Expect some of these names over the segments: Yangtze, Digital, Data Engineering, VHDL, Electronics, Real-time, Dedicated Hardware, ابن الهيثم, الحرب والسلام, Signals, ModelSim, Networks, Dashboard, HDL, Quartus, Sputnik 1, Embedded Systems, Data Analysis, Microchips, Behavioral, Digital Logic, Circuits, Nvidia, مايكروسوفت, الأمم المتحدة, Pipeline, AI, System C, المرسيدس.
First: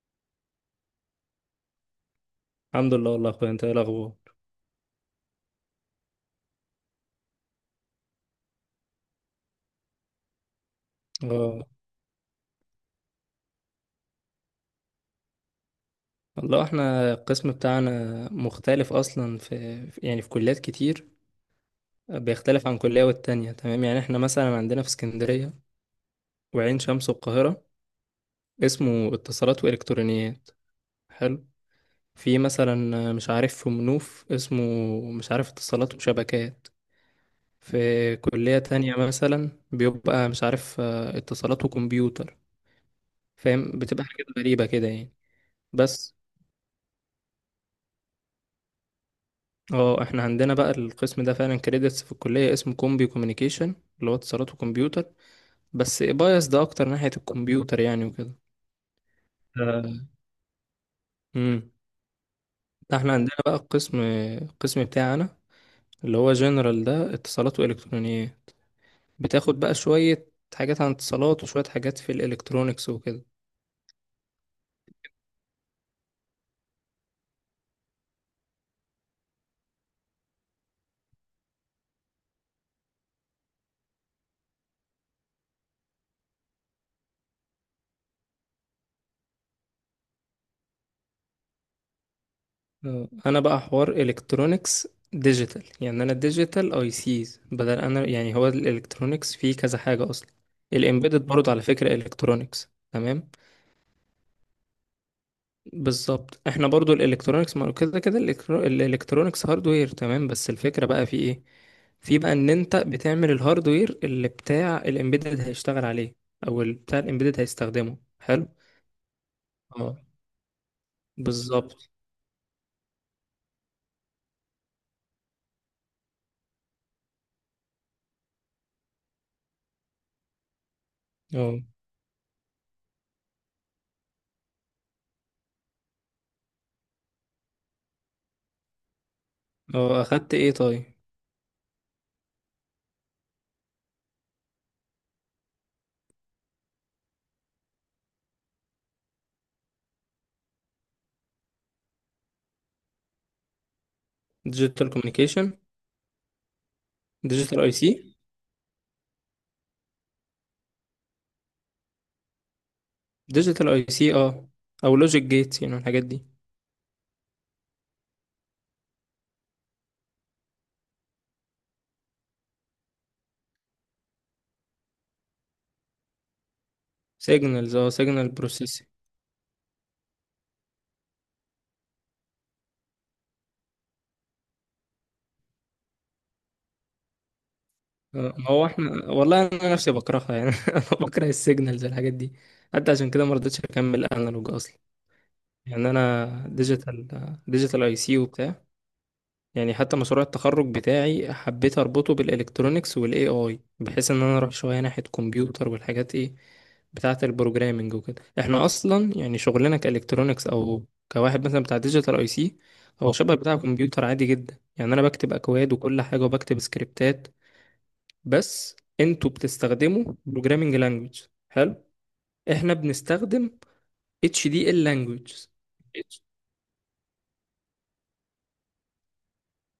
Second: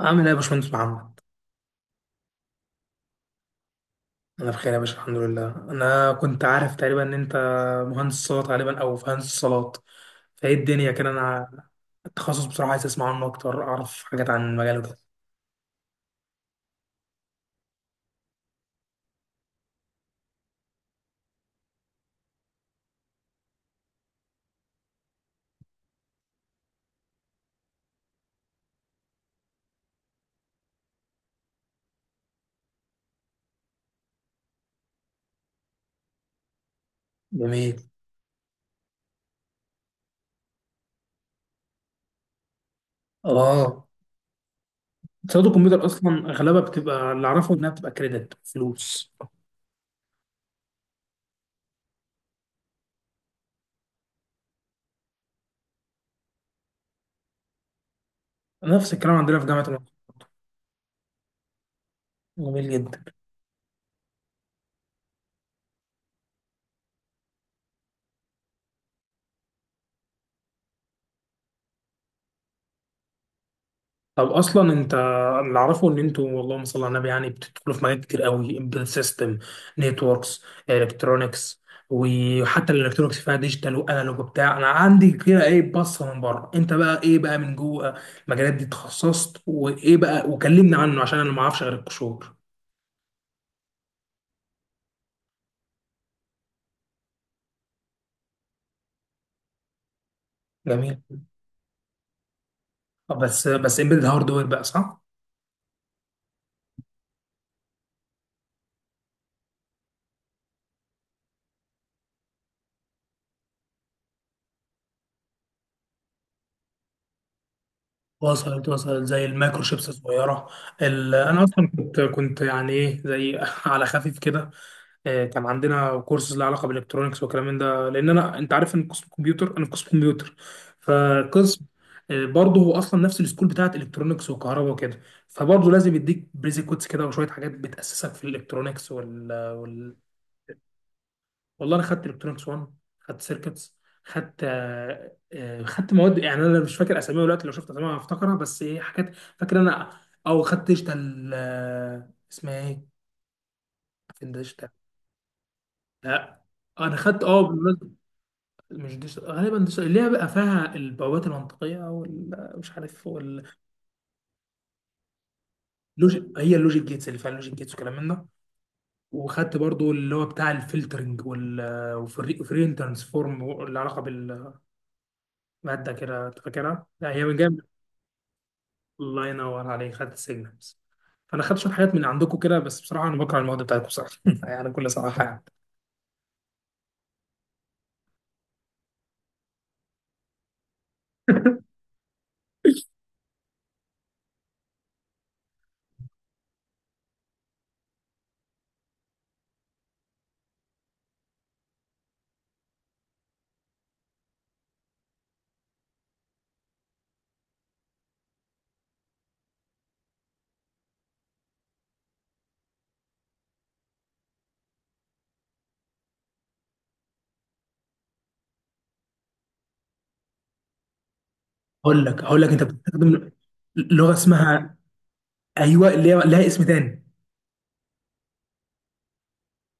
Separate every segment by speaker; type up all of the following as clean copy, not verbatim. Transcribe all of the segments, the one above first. Speaker 1: عامل ايه يا باشمهندس محمد؟
Speaker 2: الحمد لله، والله يا اخويا. انت ايه الاخبار؟
Speaker 1: انا بخير يا باشا، الحمد لله. انا كنت عارف تقريبا ان انت مهندس صوت غالبا او في هندسه صالات، فايه الدنيا كده؟ انا
Speaker 2: اه،
Speaker 1: التخصص بصراحه عايز اسمع عنه اكتر، اعرف حاجات عن المجال ده.
Speaker 2: والله احنا القسم بتاعنا مختلف اصلا يعني في كليات كتير بيختلف عن كلية والتانية، تمام، يعني احنا مثلا عندنا في اسكندرية وعين شمس والقاهرة اسمه اتصالات والكترونيات. حلو. في مثلا مش عارف في منوف اسمه مش عارف اتصالات وشبكات.
Speaker 1: جميل.
Speaker 2: في كلية تانية مثلا بيبقى مش عارف اتصالات وكمبيوتر. فاهم؟
Speaker 1: اه،
Speaker 2: بتبقى حاجات غريبة كده يعني.
Speaker 1: صيانه الكمبيوتر
Speaker 2: بس
Speaker 1: اصلا اغلبها بتبقى اللي اعرفه انها بتبقى كريدت فلوس.
Speaker 2: اه احنا عندنا بقى القسم ده فعلا كريدتس في الكلية اسمه كومبي كوميونيكيشن، اللي هو اتصالات وكمبيوتر. بس بايس ده اكتر ناحية الكمبيوتر يعني وكده.
Speaker 1: نفس الكلام عندنا في جامعه مصر.
Speaker 2: آه، امم
Speaker 1: جميل
Speaker 2: ده
Speaker 1: جدا.
Speaker 2: احنا عندنا بقى القسم بتاعنا، اللي هو جنرال، ده اتصالات والكترونيات. بتاخد بقى شوية حاجات عن اتصالات وشوية حاجات في الالكترونيكس وكده.
Speaker 1: طب اصلا انت، اللي اعرفه ان انتوا اللهم صل على النبي بتدخلوا في مجالات كتير قوي، امبيدد سيستم، نتوركس، الكترونكس، وحتى الالكترونكس فيها ديجيتال وانالوج وبتاع. انا عندي كده ايه بصه من بره، انت بقى ايه بقى من جوه المجالات دي؟ اتخصصت وايه بقى، وكلمني عنه عشان انا ما اعرفش غير القشور.
Speaker 2: انا بقى حوار الكترونيكس ديجيتال، يعني انا ديجيتال اي سيز، بدل انا يعني هو الالكترونيكس فيه كذا حاجة اصلا.
Speaker 1: جميل.
Speaker 2: الامبيدد برضه على فكرة الكترونيكس، تمام.
Speaker 1: بس امبيدد هاردوير بقى صح؟
Speaker 2: بالظبط، احنا برضو الالكترونيكس ما هو كده كده الالكترونيكس هاردوير، تمام. بس الفكرة بقى في ايه؟ في بقى ان انت بتعمل الهاردوير اللي بتاع الامبيدد هيشتغل عليه، او اللي بتاع الامبيدد هيستخدمه. حلو.
Speaker 1: وصلت وصلت، زي المايكرو شيبس
Speaker 2: اه.
Speaker 1: الصغيره. انا اصلا
Speaker 2: بالظبط.
Speaker 1: كنت ايه زي على خفيف كده. كان عندنا كورسز لها علاقه بالالكترونكس والكلام من ده، لان انا انت عارف ان قسم كمبيوتر، انا في قسم كمبيوتر
Speaker 2: اه،
Speaker 1: فقسم برضه هو اصلا نفس السكول بتاعت الكترونكس وكهرباء وكده، فبرضه لازم يديك بريزي كودز كده وشويه حاجات بتاسسك في الالكترونكس وال.
Speaker 2: اه، اخدت ايه طيب؟
Speaker 1: والله انا خدت الكترونكس 1، خدت سيركتس، خدت خدت مواد، انا مش فاكر اساميها دلوقتي، لو شفت اساميها هفتكرها، بس ايه، حاجات فاكر انا. او خدت ديجيتال اسمها ايه؟ فين ديجيتال؟
Speaker 2: ديجيتال كوميونيكيشن.
Speaker 1: لا، انا خدت
Speaker 2: ديجيتال اي سي.
Speaker 1: مش ديجيتال، غالبا ديجيتال اللي هي بقى فيها البوابات المنطقيه والمش عارف واللوجيك.
Speaker 2: ديجيتال اي سي، او لوجيك جيتس، يعني الحاجات دي.
Speaker 1: هي اللوجيك جيتس، اللي فيها اللوجيك جيتس وكلام من ده. وخدت برضو اللي هو بتاع الفلترنج وال وفري ترانسفورم، اللي علاقه بالماده كده، أنت فاكرها؟ لا، هي من جايه.
Speaker 2: سيجنالز، سيجنال بروسيس.
Speaker 1: الله ينور عليك، خدت السيجنالز. فانا خدت شويه حاجات من عندكم كده، بس بصراحه انا بكره المواد بتاعتكم صراحه بكل صراحه يعني.
Speaker 2: ما هو احنا والله انا نفسي بكرهها يعني انا بكره السيجنالز، الحاجات دي. حتى عشان كده ما رضيتش اكمل انالوج اصلا، يعني انا ديجيتال، ديجيتال اي سي وبتاع. يعني حتى مشروع التخرج بتاعي حبيت اربطه بالالكترونيكس والاي اي، بحيث ان انا اروح شويه ناحيه كمبيوتر والحاجات ايه بتاعه البروجرامنج وكده. احنا اصلا يعني شغلنا كالكترونيكس، او كواحد مثلا بتاع ديجيتال اي سي، هو شبه بتاع كمبيوتر عادي جدا يعني. انا بكتب اكواد وكل حاجه وبكتب سكريبتات. بس انتوا بتستخدموا programming language. حلو.
Speaker 1: هقول لك، هقول لك انت
Speaker 2: احنا
Speaker 1: بتستخدم
Speaker 2: بنستخدم
Speaker 1: لغه
Speaker 2: HDL
Speaker 1: اسمها،
Speaker 2: language.
Speaker 1: ايوه، اللي هي لها اسم تاني،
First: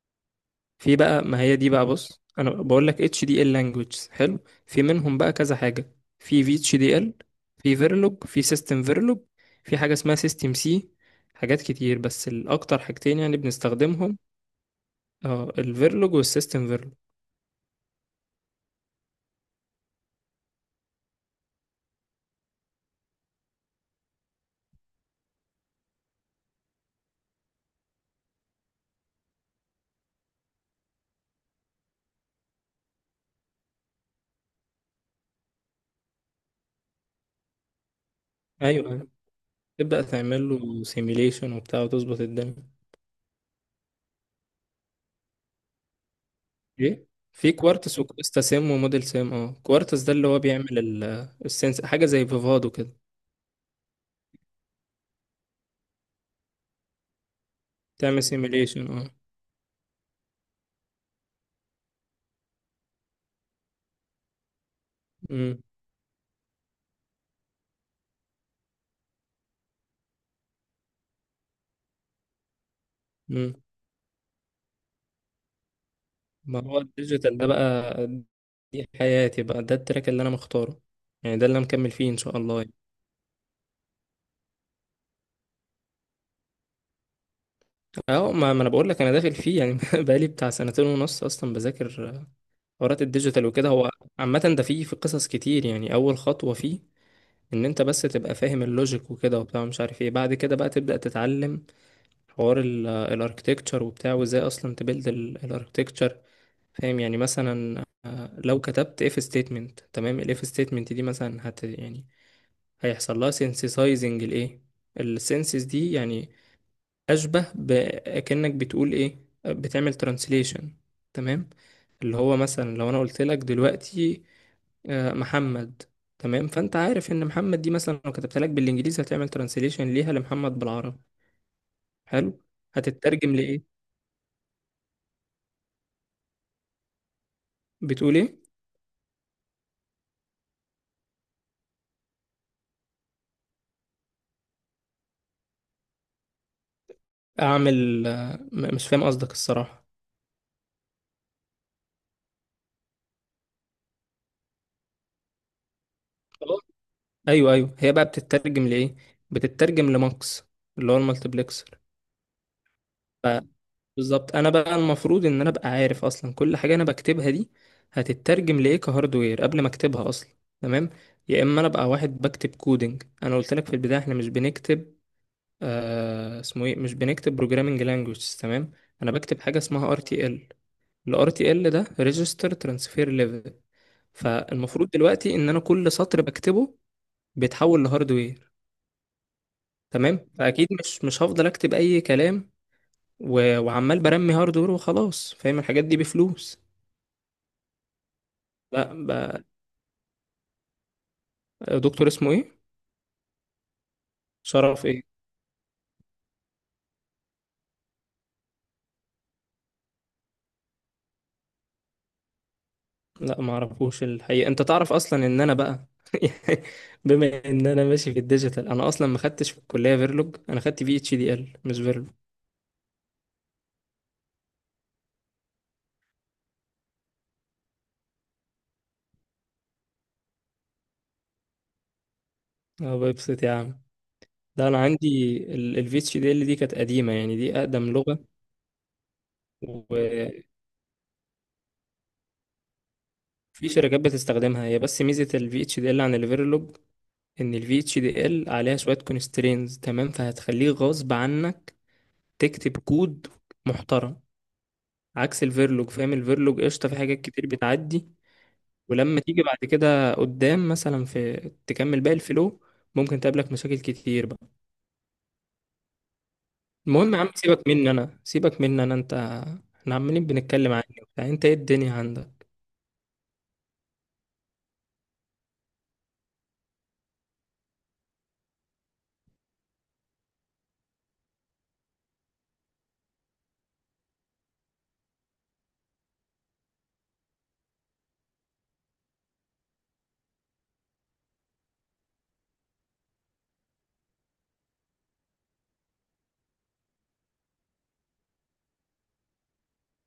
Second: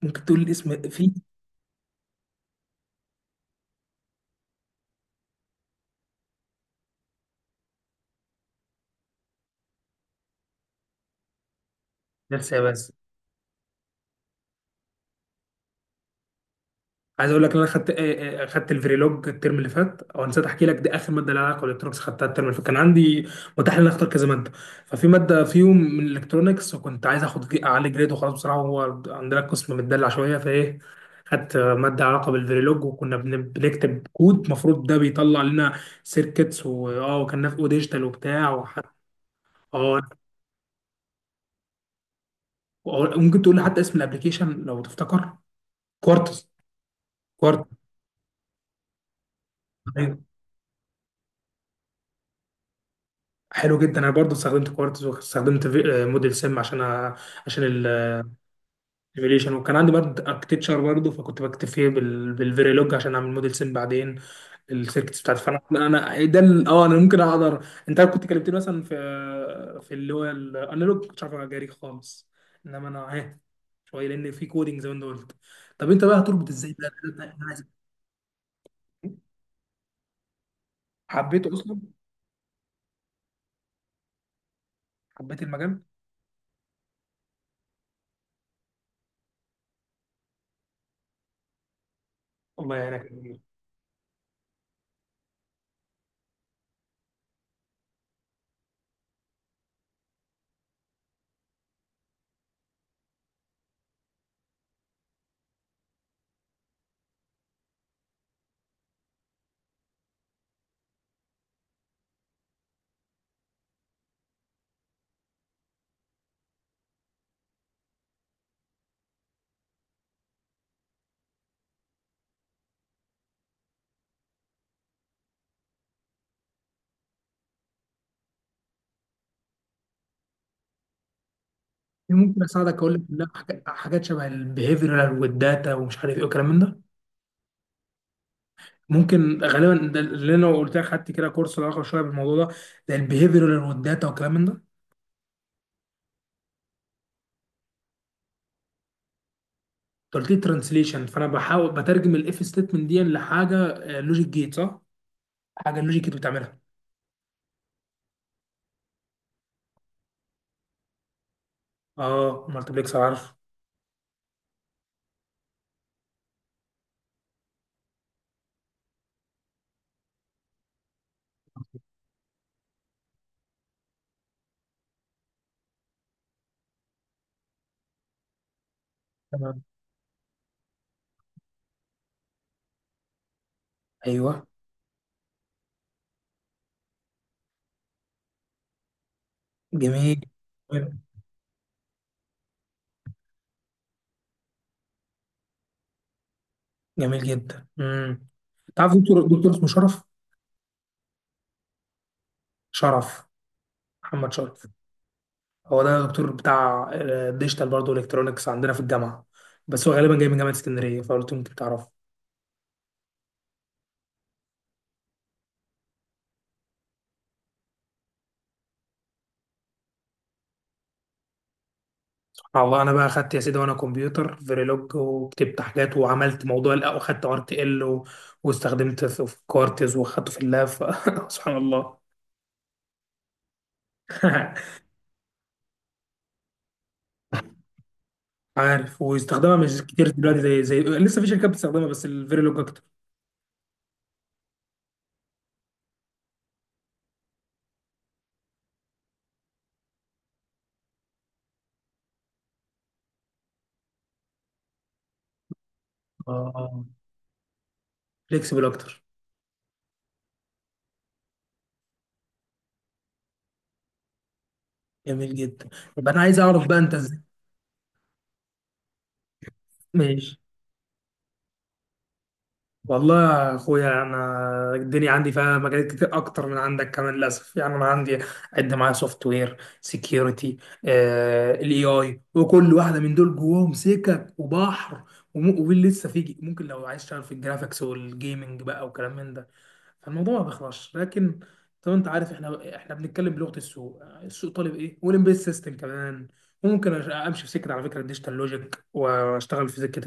Speaker 1: ممكن تقول الاسم؟
Speaker 2: في
Speaker 1: في
Speaker 2: بقى ما هي دي بقى بص، انا بقول لك HDL language. حلو. في منهم بقى كذا حاجة. في VHDL، في Verilog، في System Verilog، في حاجة اسمها System C. حاجات كتير بس
Speaker 1: بس يا
Speaker 2: الاكتر
Speaker 1: بس
Speaker 2: حاجتين يعني بنستخدمهم. اه الفيرلوج والسيستم فيرلوج.
Speaker 1: عايز اقول لك ان انا خدت خدت الفريلوج الترم اللي فات، او نسيت احكي لك، دي اخر ماده لها علاقه بالالكترونكس، خدتها الترم اللي فات. كان عندي متاح ان انا اختار كذا ماده، ففي ماده فيهم من الالكترونكس، وكنت عايز اخد اعلي جريد وخلاص بصراحه، هو عندنا قسم متدلع شويه، فايه، خدت ماده علاقه بالفريلوج، وكنا بنكتب كود المفروض ده بيطلع لنا سيركتس، واه، وكان في ديجيتال وبتاع وحتى.
Speaker 2: ايوه،
Speaker 1: اه،
Speaker 2: تبدأ تعمل له سيميليشن وبتاع وتظبط الدنيا.
Speaker 1: وممكن تقول لي حتى اسم الابلكيشن لو تفتكر؟ كوارتز.
Speaker 2: ايه، في
Speaker 1: كوارتز.
Speaker 2: كوارتز وكويستا سيم وموديل سيم، كوارتز ده اللي هو بيعمل السنس، حاجه زي فيفادو كده.
Speaker 1: حلو جدا. انا برضو استخدمت كوارتز، واستخدمت موديل سم عشان عشان
Speaker 2: تعمل سيميليشن، اه.
Speaker 1: السيميوليشن. وكان عندي برضو اركتشر برضو، فكنت بكتب فيه بالفيريلوج عشان اعمل موديل سم بعدين السيركتس بتاعتي. فانا
Speaker 2: امم
Speaker 1: ده اه، انا ممكن اقدر، انت كنت كلمتني مثلا في في اللي هو الانالوج كنتش عارف اجاري خالص، انما انا اهي
Speaker 2: امم
Speaker 1: شويه، لان في كودنج زي ما انت قلت. طب انت بقى هتربط
Speaker 2: ما
Speaker 1: ازاي
Speaker 2: هو
Speaker 1: ده
Speaker 2: الديجيتال ده بقى، دي حياتي بقى، ده التراك اللي انا مختاره، يعني ده
Speaker 1: حبيته
Speaker 2: اللي انا
Speaker 1: اصلا.
Speaker 2: مكمل فيه ان شاء الله يعني.
Speaker 1: حبيت المجال.
Speaker 2: اه، ما انا بقول لك انا داخل فيه يعني بقالي بتاع سنتين ونص اصلا بذاكر
Speaker 1: الله
Speaker 2: حوارات
Speaker 1: يعينك.
Speaker 2: الديجيتال وكده. هو عامه ده فيه، في قصص كتير يعني. اول خطوه فيه ان انت بس تبقى فاهم اللوجيك وكده وبتاع مش عارف ايه، بعد كده بقى تبدأ تتعلم حوار الاركتكتشر وبتاع، وازاي اصلا تبيلد الاركتكتشر. فاهم؟ يعني مثلا لو كتبت اف ستيتمنت، تمام، الاف ستيتمنت دي مثلا يعني هيحصل لها سينسيسايزنج، الايه السينسيس دي يعني، اشبه بكأنك بتقول ايه، بتعمل ترانسليشن، تمام. اللي هو مثلا لو انا قلت لك دلوقتي محمد، تمام، فانت عارف ان محمد دي مثلا لو كتبت لك بالانجليزي هتعمل ترانسليشن ليها لمحمد بالعربي. حلو.
Speaker 1: ممكن اساعدك اقول لك، لا،
Speaker 2: هتترجم
Speaker 1: حاجات
Speaker 2: لايه؟
Speaker 1: حاجات شبه البيهيفيرال والداتا ومش عارف ايه والكلام من ده.
Speaker 2: بتقول ايه؟
Speaker 1: ممكن غالبا ده اللي انا قلت لك، خدت كده كورس له علاقه شويه بالموضوع ده، ده البيهيفيرال والداتا والكلام من ده.
Speaker 2: اعمل، مش فاهم قصدك الصراحه.
Speaker 1: انت قلت لي ترانسليشن، فانا بحاول بترجم الاف ستيتمنت دي لحاجه لوجيك جيت صح؟ حاجه اللوجيك جيت بتعملها.
Speaker 2: خلاص. ايوه، ايوه، هي بقى بتترجم لايه؟ بتترجم لماكس، اللي هو المالتيبلكسر.
Speaker 1: اه، مالتبلكسر،
Speaker 2: ف-
Speaker 1: عارف.
Speaker 2: بالظبط، انا بقى المفروض ان انا ابقى عارف اصلا كل حاجه انا بكتبها دي هتترجم لايه كهاردوير قبل ما اكتبها اصلا، تمام. يا اما انا ابقى واحد بكتب كودنج. انا قلت لك في البدايه احنا مش بنكتب، اسمه ايه، مش بنكتب بروجرامنج لانجويج، تمام. انا بكتب حاجه
Speaker 1: تمام.
Speaker 2: اسمها ار تي ال. الار تي ال ده ريجستر ترانسفير ليفل.
Speaker 1: ايوه.
Speaker 2: فالمفروض دلوقتي ان انا كل سطر بكتبه بيتحول لهاردوير،
Speaker 1: جميل.
Speaker 2: تمام. فاكيد مش هفضل اكتب اي كلام و... وعمال برمي هاردوير وخلاص. فاهم الحاجات دي بفلوس.
Speaker 1: جميل جدا.
Speaker 2: لا،
Speaker 1: تعرف دكتور، دكتور اسمه شرف،
Speaker 2: دكتور اسمه ايه؟
Speaker 1: شرف، محمد شرف؟
Speaker 2: شرف ايه؟
Speaker 1: هو ده دكتور بتاع ديجيتال برضه، الكترونكس عندنا في الجامعه، بس هو غالبا جاي من جامعه اسكندريه، فقلت له يمكن تعرفه.
Speaker 2: لا ما اعرفوش الحقيقه. انت تعرف اصلا ان انا بقى يعني، بما ان انا ماشي في الديجيتال، انا اصلا ما خدتش في الكليه فيرلوج، انا خدت في اتش دي ال مش فيرلوج.
Speaker 1: على الله، انا بقى اخدت يا سيدي وانا كمبيوتر فيريلوج وكتبت حاجات وعملت موضوع، لا، وخدت ار تي ال و... واستخدمت في كورتز واخدته في اللاب. سبحان الله.
Speaker 2: اه، ببسط يا عم. لا، انا عندي الفي اتش دي ال، ال VHDL دي كانت قديمه، يعني دي اقدم
Speaker 1: عارف، واستخدامها مش كتير دلوقتي،
Speaker 2: لغه.
Speaker 1: زي لسه في شركات بتستخدمها، بس الفيريلوج اكتر.
Speaker 2: في شركات بتستخدمها هي، بس ميزة ال VHDL عن ال Verilog إن ال VHDL عليها شوية constraints، تمام، فهتخليه غصب عنك تكتب كود محترم، عكس ال Verilog. فاهم؟ ال Verilog
Speaker 1: اه.
Speaker 2: قشطة، في حاجات كتير بتعدي،
Speaker 1: فليكسبل اكتر.
Speaker 2: ولما تيجي بعد كده قدام مثلا في، تكمل باقي الفلو، ممكن تقابلك مشاكل كتير بقى.
Speaker 1: جميل جدا. يبقى انا عايز اعرف بقى انت
Speaker 2: المهم يا
Speaker 1: ازاي؟
Speaker 2: عم، سيبك مني أنا. أنت، احنا عمالين
Speaker 1: ماشي.
Speaker 2: بنتكلم عني وبتاع. أنت إيه الدنيا عندك؟
Speaker 1: والله يا اخويا انا الدنيا عندي فيها مجالات كتير اكتر من عندك كمان للاسف، انا عندي، عد معايا: سوفت وير، سكيورتي، الاي اي، وكل واحده من دول جواهم سكك وبحر. ومين لسه، فيجي، ممكن لو عايز تشتغل في الجرافيكس والجيمنج بقى وكلام من ده، فالموضوع ما بيخلصش. لكن زي ما انت عارف، احنا بنتكلم بلغه السوق، السوق طالب ايه، والامبيد سيستم كمان. وممكن امشي في سكه، على فكره، الديجيتال لوجيك واشتغل في سكه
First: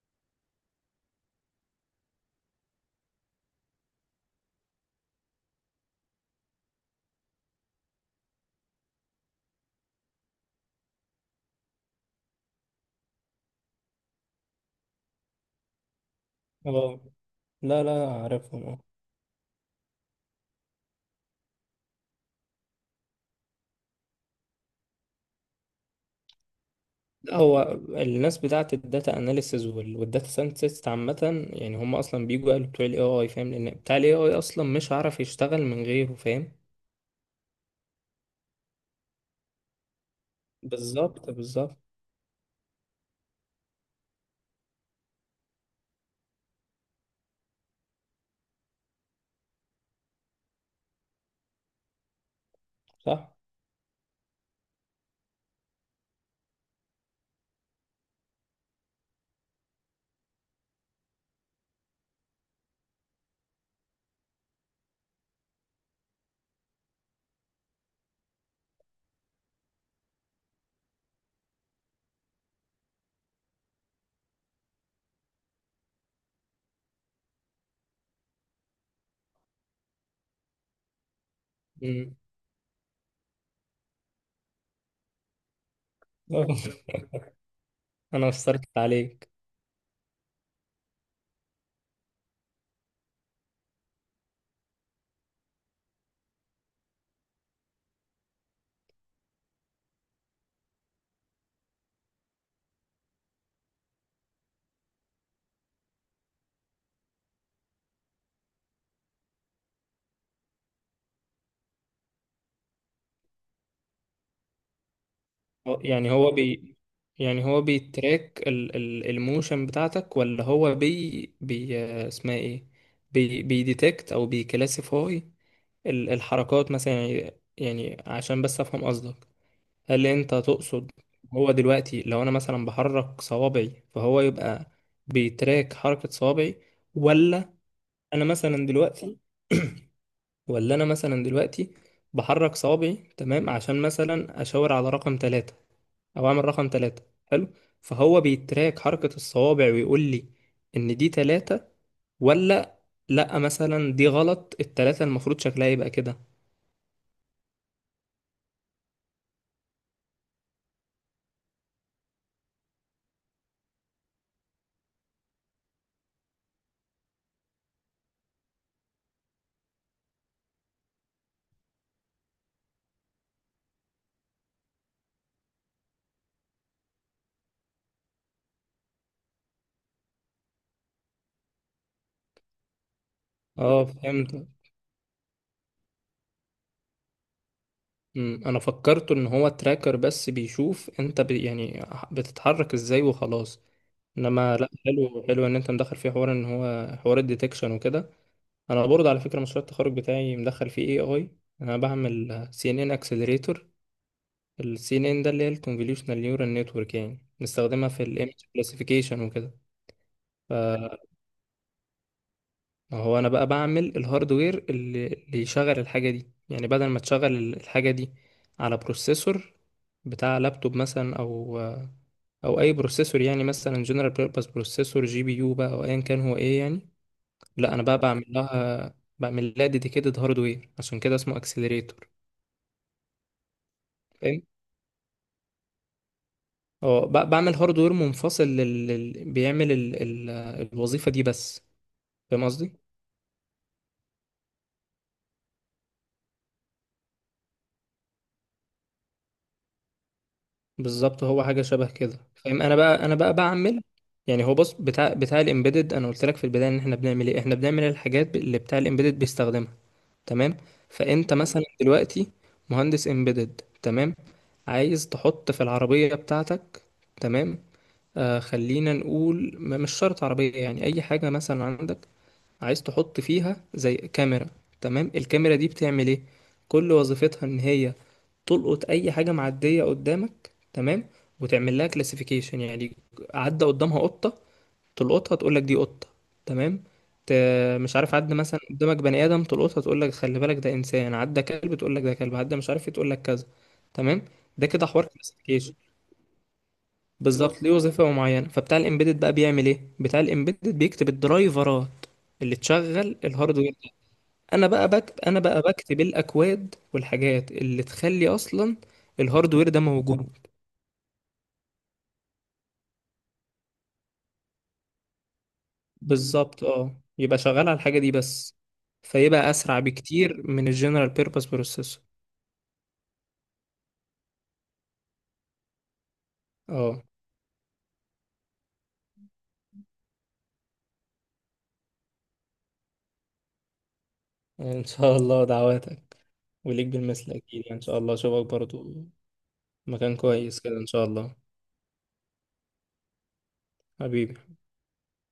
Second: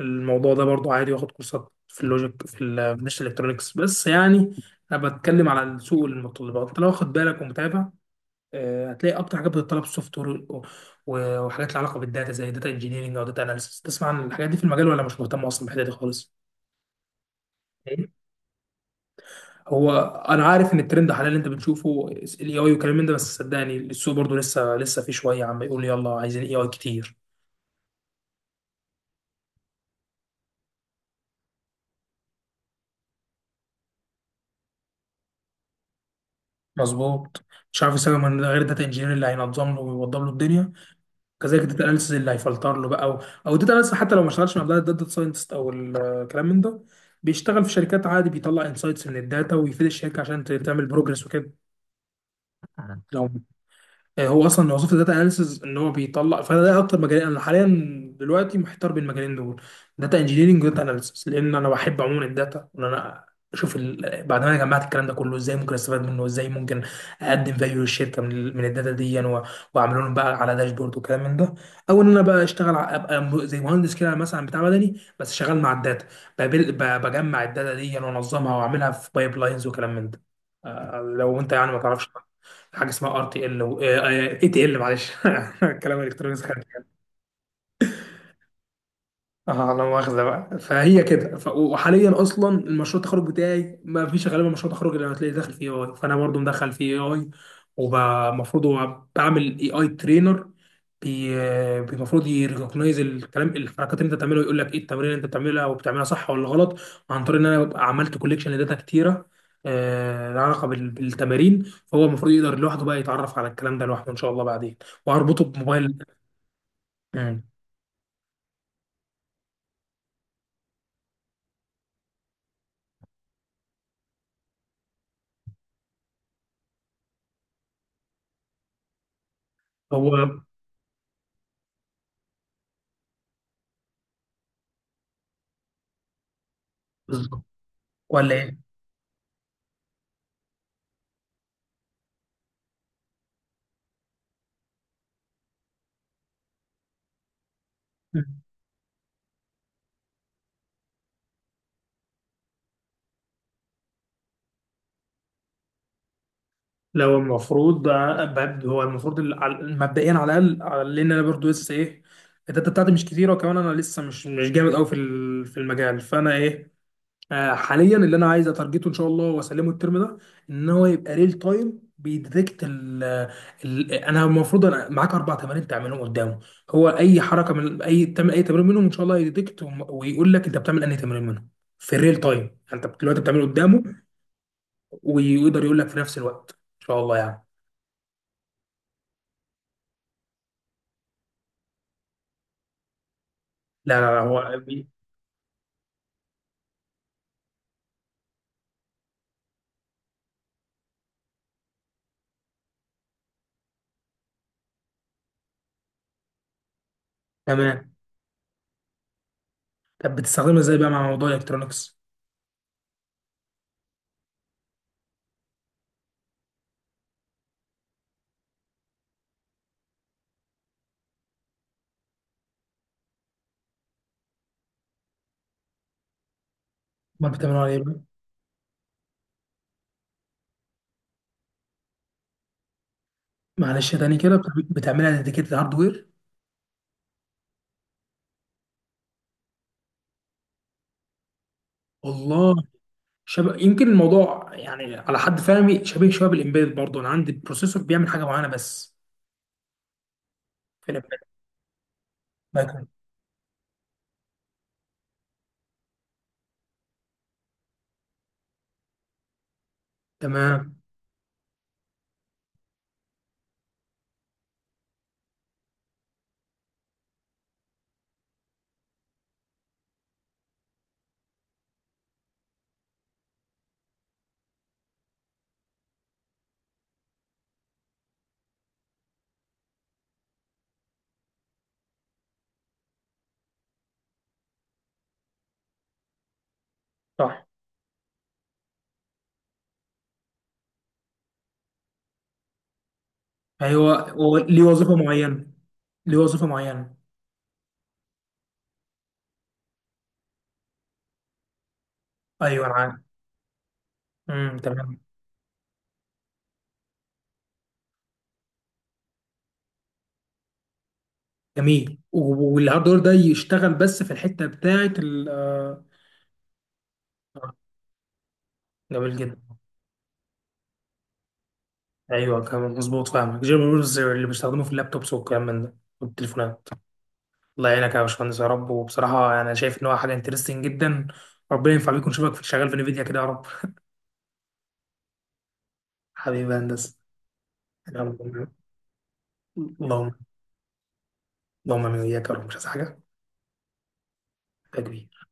Speaker 1: الموضوع ده برضو عادي، واخد كورسات في اللوجيك في مش الالكترونكس بس يعني. انا بتكلم على سوق المتطلبات. انت لو واخد بالك ومتابع، هتلاقي اكتر حاجات بتتطلب سوفت وير، وحاجات لها علاقه بالداتا زي داتا انجينيرنج او داتا اناليسيس. تسمع عن الحاجات دي في المجال، ولا مش مهتم اصلا بالحته دي خالص؟
Speaker 2: اه، لا،
Speaker 1: إيه؟
Speaker 2: لا، عارفهم.
Speaker 1: هو انا عارف ان الترند حاليا اللي انت بتشوفه الاي اي والكلام من ده، بس صدقني السوق برضو لسه في شويه عم يقول يلا عايزين اي اي كتير.
Speaker 2: هو الناس بتاعت الداتا اناليسز والداتا ساينتست، عامة يعني هم اصلا بيجوا قالوا بتوع الاي اي، فاهم؟ لان بتاع الاي اي اصلا مش عارف يشتغل من غيره، فاهم.
Speaker 1: مظبوط. مش عارف يسوي من غير داتا انجينير اللي هينظم له ويوضب له الدنيا.
Speaker 2: بالظبط،
Speaker 1: كذلك
Speaker 2: بالظبط.
Speaker 1: الداتا اناليسيز اللي هيفلتر له بقى، او او الداتا اناليسيز حتى لو ما اشتغلش مع داتا ساينتست او الكلام من ده، بيشتغل في شركات عادي، بيطلع انسايتس من الداتا ويفيد الشركه عشان تعمل بروجرس وكده. لو
Speaker 2: صح.
Speaker 1: هو اصلا وظيفه داتا اناليسز ان هو بيطلع. فانا ده اكتر مجالين انا حاليا دلوقتي محتار بين المجالين دول، داتا انجينيرنج وداتا اناليسز، لان انا بحب عموما الداتا، وان انا اشوف ال... بعد ما انا جمعت الكلام ده كله، ازاي ممكن استفاد منه، وازاي ممكن اقدم فاليو للشركه من، ال... من الداتا دي و... واعمل لهم بقى على داشبورد وكلام من ده. او ان انا بقى اشتغل ابقى زي مهندس كده مثلا، بتاع مدني بس شغال مع الداتا. بقابل... ب... بجمع الداتا دي وانظمها واعملها في بايب لاينز وكلام من ده. لو انت ما تعرفش
Speaker 2: مم.
Speaker 1: حاجه اسمها ار تي ال، اي تي ال، معلش. الكلام الالكتروني سخن.
Speaker 2: انا اثرت عليك.
Speaker 1: اه، انا واخده بقى، فهي كده ف... وحاليا اصلا المشروع التخرج بتاعي ما فيش غالبا مشروع تخرج اللي هتلاقي داخل فيه اي، فانا برضو مدخل فيه اي. ومفروض بعمل اي اي ترينر، المفروض يريكوجنايز الكلام، الحركات اللي انت بتعملها، ويقول لك ايه التمرين اللي انت بتعملها، وبتعملها صح ولا غلط، عن طريق ان انا ببقى عملت كوليكشن لداتا كتيره، لها علاقه بالتمارين. فهو المفروض يقدر لوحده بقى يتعرف على الكلام ده لوحده ان شاء الله، بعدين واربطه بموبايل.
Speaker 2: يعني هو
Speaker 1: مم.
Speaker 2: يعني هو بيتراك الموشن بتاعتك، ولا هو بي بي اسمها ايه، بيديتكت او بيكلاسيفاي الحركات مثلا، يعني عشان بس افهم قصدك، هل انت
Speaker 1: هو
Speaker 2: تقصد هو دلوقتي لو انا مثلا بحرك صوابعي فهو يبقى بيتراك حركة صوابعي،
Speaker 1: بالظبط.
Speaker 2: ولا انا
Speaker 1: ولا ايه؟
Speaker 2: مثلا دلوقتي ولا انا مثلا دلوقتي بحرك صوابعي تمام، عشان مثلا اشاور على رقم ثلاثة، او اعمل رقم ثلاثة. حلو. فهو بيتراك حركة الصوابع ويقول لي ان دي ثلاثة، ولا لا، مثلا دي غلط، الثلاثة المفروض شكلها يبقى كده.
Speaker 1: لو المفروض هو المفروض مبدئيا على الاقل لان انا برضو لسه ايه، الداتا بتاعتي مش كتيره، وكمان انا لسه مش جامد قوي في في المجال، فانا ايه، حاليا اللي انا عايز اتارجته ان شاء الله واسلمه الترم ده ان هو يبقى ريل تايم بيديتكت ال انا المفروض انا معاك اربع تمارين تعملهم قدامه، هو اي حركه من اي تعمل اي تمرين منهم ان شاء الله يديتكت ويقول لك انت بتعمل انهي تمرين منهم في الريل تايم، انت دلوقتي بتعمله قدامه،
Speaker 2: اه، فهمت.
Speaker 1: ويقدر يقول لك في نفس الوقت ان شاء الله يعني.
Speaker 2: انا فكرت ان هو تراكر بس بيشوف انت يعني بتتحرك ازاي وخلاص.
Speaker 1: لا
Speaker 2: انما
Speaker 1: هو
Speaker 2: لا، حلو حلو ان انت مدخل فيه حوار ان هو حوار الديتكشن وكده. انا برضه على فكره مشروع التخرج بتاعي مدخل فيه اي اي. انا بعمل سي ان ان اكسلريتور. السي ان ان ده اللي هي الكونفوليوشنال نيورال نتورك، يعني نستخدمها
Speaker 1: تمام.
Speaker 2: في الايمج كلاسيفيكيشن وكده.
Speaker 1: طب بتستخدمها ازاي بقى مع موضوع الالكترونكس؟
Speaker 2: فهو انا بقى بعمل الهاردوير اللي يشغل الحاجه دي، يعني بدل ما تشغل الحاجه دي على بروسيسور بتاع لابتوب مثلا، او اي بروسيسور يعني، مثلا جنرال بيربز بروسيسور جي بي يو بقى، او ايا كان هو ايه يعني.
Speaker 1: امال بتعملها على
Speaker 2: لا،
Speaker 1: ايه
Speaker 2: انا بقى
Speaker 1: بقى؟
Speaker 2: بعمل لها ديديكيتد هاردوير، عشان كده اسمه اكسلريتور.
Speaker 1: معلش تاني كده،
Speaker 2: فاهم؟
Speaker 1: بتعملها ديديكيتد هاردوير؟
Speaker 2: اه بعمل هاردوير منفصل بيعمل الوظيفة دي بس. فاهم
Speaker 1: والله
Speaker 2: قصدي.
Speaker 1: شبه يمكن الموضوع، على حد فهمي شبيه شويه بالامبيد برضه، انا عندي بروسيسور بيعمل حاجه معينه بس في الامبيد.
Speaker 2: بالظبط، هو حاجة شبه كده فاهم. انا
Speaker 1: لكن
Speaker 2: بقى انا بقى بعمل، يعني هو بص، بتاع الامبيدد، انا قلت لك في البداية ان احنا بنعمل ايه، احنا بنعمل الحاجات اللي بتاع الامبيدد بيستخدمها، تمام.
Speaker 1: تمام.
Speaker 2: فانت مثلا دلوقتي مهندس امبيدد، تمام، عايز تحط في العربية بتاعتك، تمام، خلينا نقول مش شرط عربية، يعني اي حاجة مثلا عندك عايز تحط فيها زي كاميرا، تمام. الكاميرا دي بتعمل ايه؟ كل وظيفتها ان هي تلقط اي حاجة معدية قدامك، تمام، وتعمل لها كلاسيفيكيشن. يعني عدى قدامها قطة، تلقطها تقول لك دي قطة، تمام. ت...
Speaker 1: صح.
Speaker 2: مش عارف، عدى مثلا قدامك بني آدم تلقطها تقول لك خلي بالك ده إنسان، عدى كلب تقول لك ده كلب، عدى مش عارف إيه تقول لك كذا،
Speaker 1: ايوه،
Speaker 2: تمام.
Speaker 1: هو ليه
Speaker 2: ده كده
Speaker 1: وظيفه
Speaker 2: حوار
Speaker 1: معينه.
Speaker 2: كلاسيفيكيشن.
Speaker 1: ليه وظيفه معينه.
Speaker 2: بالظبط، ليه وظيفة معينة. فبتاع الإمبيدد بقى بيعمل إيه؟ بتاع الإمبيدد بيكتب الدرايفرات اللي
Speaker 1: ايوه انا عارف.
Speaker 2: تشغل الهاردوير.
Speaker 1: امم،
Speaker 2: أنا بقى
Speaker 1: تمام.
Speaker 2: بكتب أنا بقى بكتب الأكواد والحاجات اللي تخلي أصلا الهاردوير ده موجود.
Speaker 1: جميل، والهاردوير ده يشتغل بس في الحته بتاعت ال
Speaker 2: بالظبط، يبقى شغال على الحاجة دي بس،
Speaker 1: جميل جدا.
Speaker 2: فيبقى أسرع بكتير من الجنرال بيربز بروسيسور.
Speaker 1: ايوه كمان مظبوط، فاهمك، جيم رولز اللي بيستخدموه في اللابتوبس والكلام من ده والتليفونات.
Speaker 2: اه،
Speaker 1: الله يعينك يا باشمهندس يا رب. وبصراحه انا شايف ان هو حاجه انترستنج جدا. ربنا ينفع بيكون شبك في، شغال في نفيديا كده يا رب.
Speaker 2: ان شاء الله دعواتك.
Speaker 1: حبيبي يا
Speaker 2: وليك
Speaker 1: هندسه.
Speaker 2: بالمثل اكيد يعني، ان شاء الله
Speaker 1: يلا،
Speaker 2: اشوفك برضو
Speaker 1: اللهم،
Speaker 2: مكان كويس كده ان شاء الله.
Speaker 1: اللهم امين وإياك يا رب، مش عايز حاجه.
Speaker 2: حبيبي.
Speaker 1: تكبير.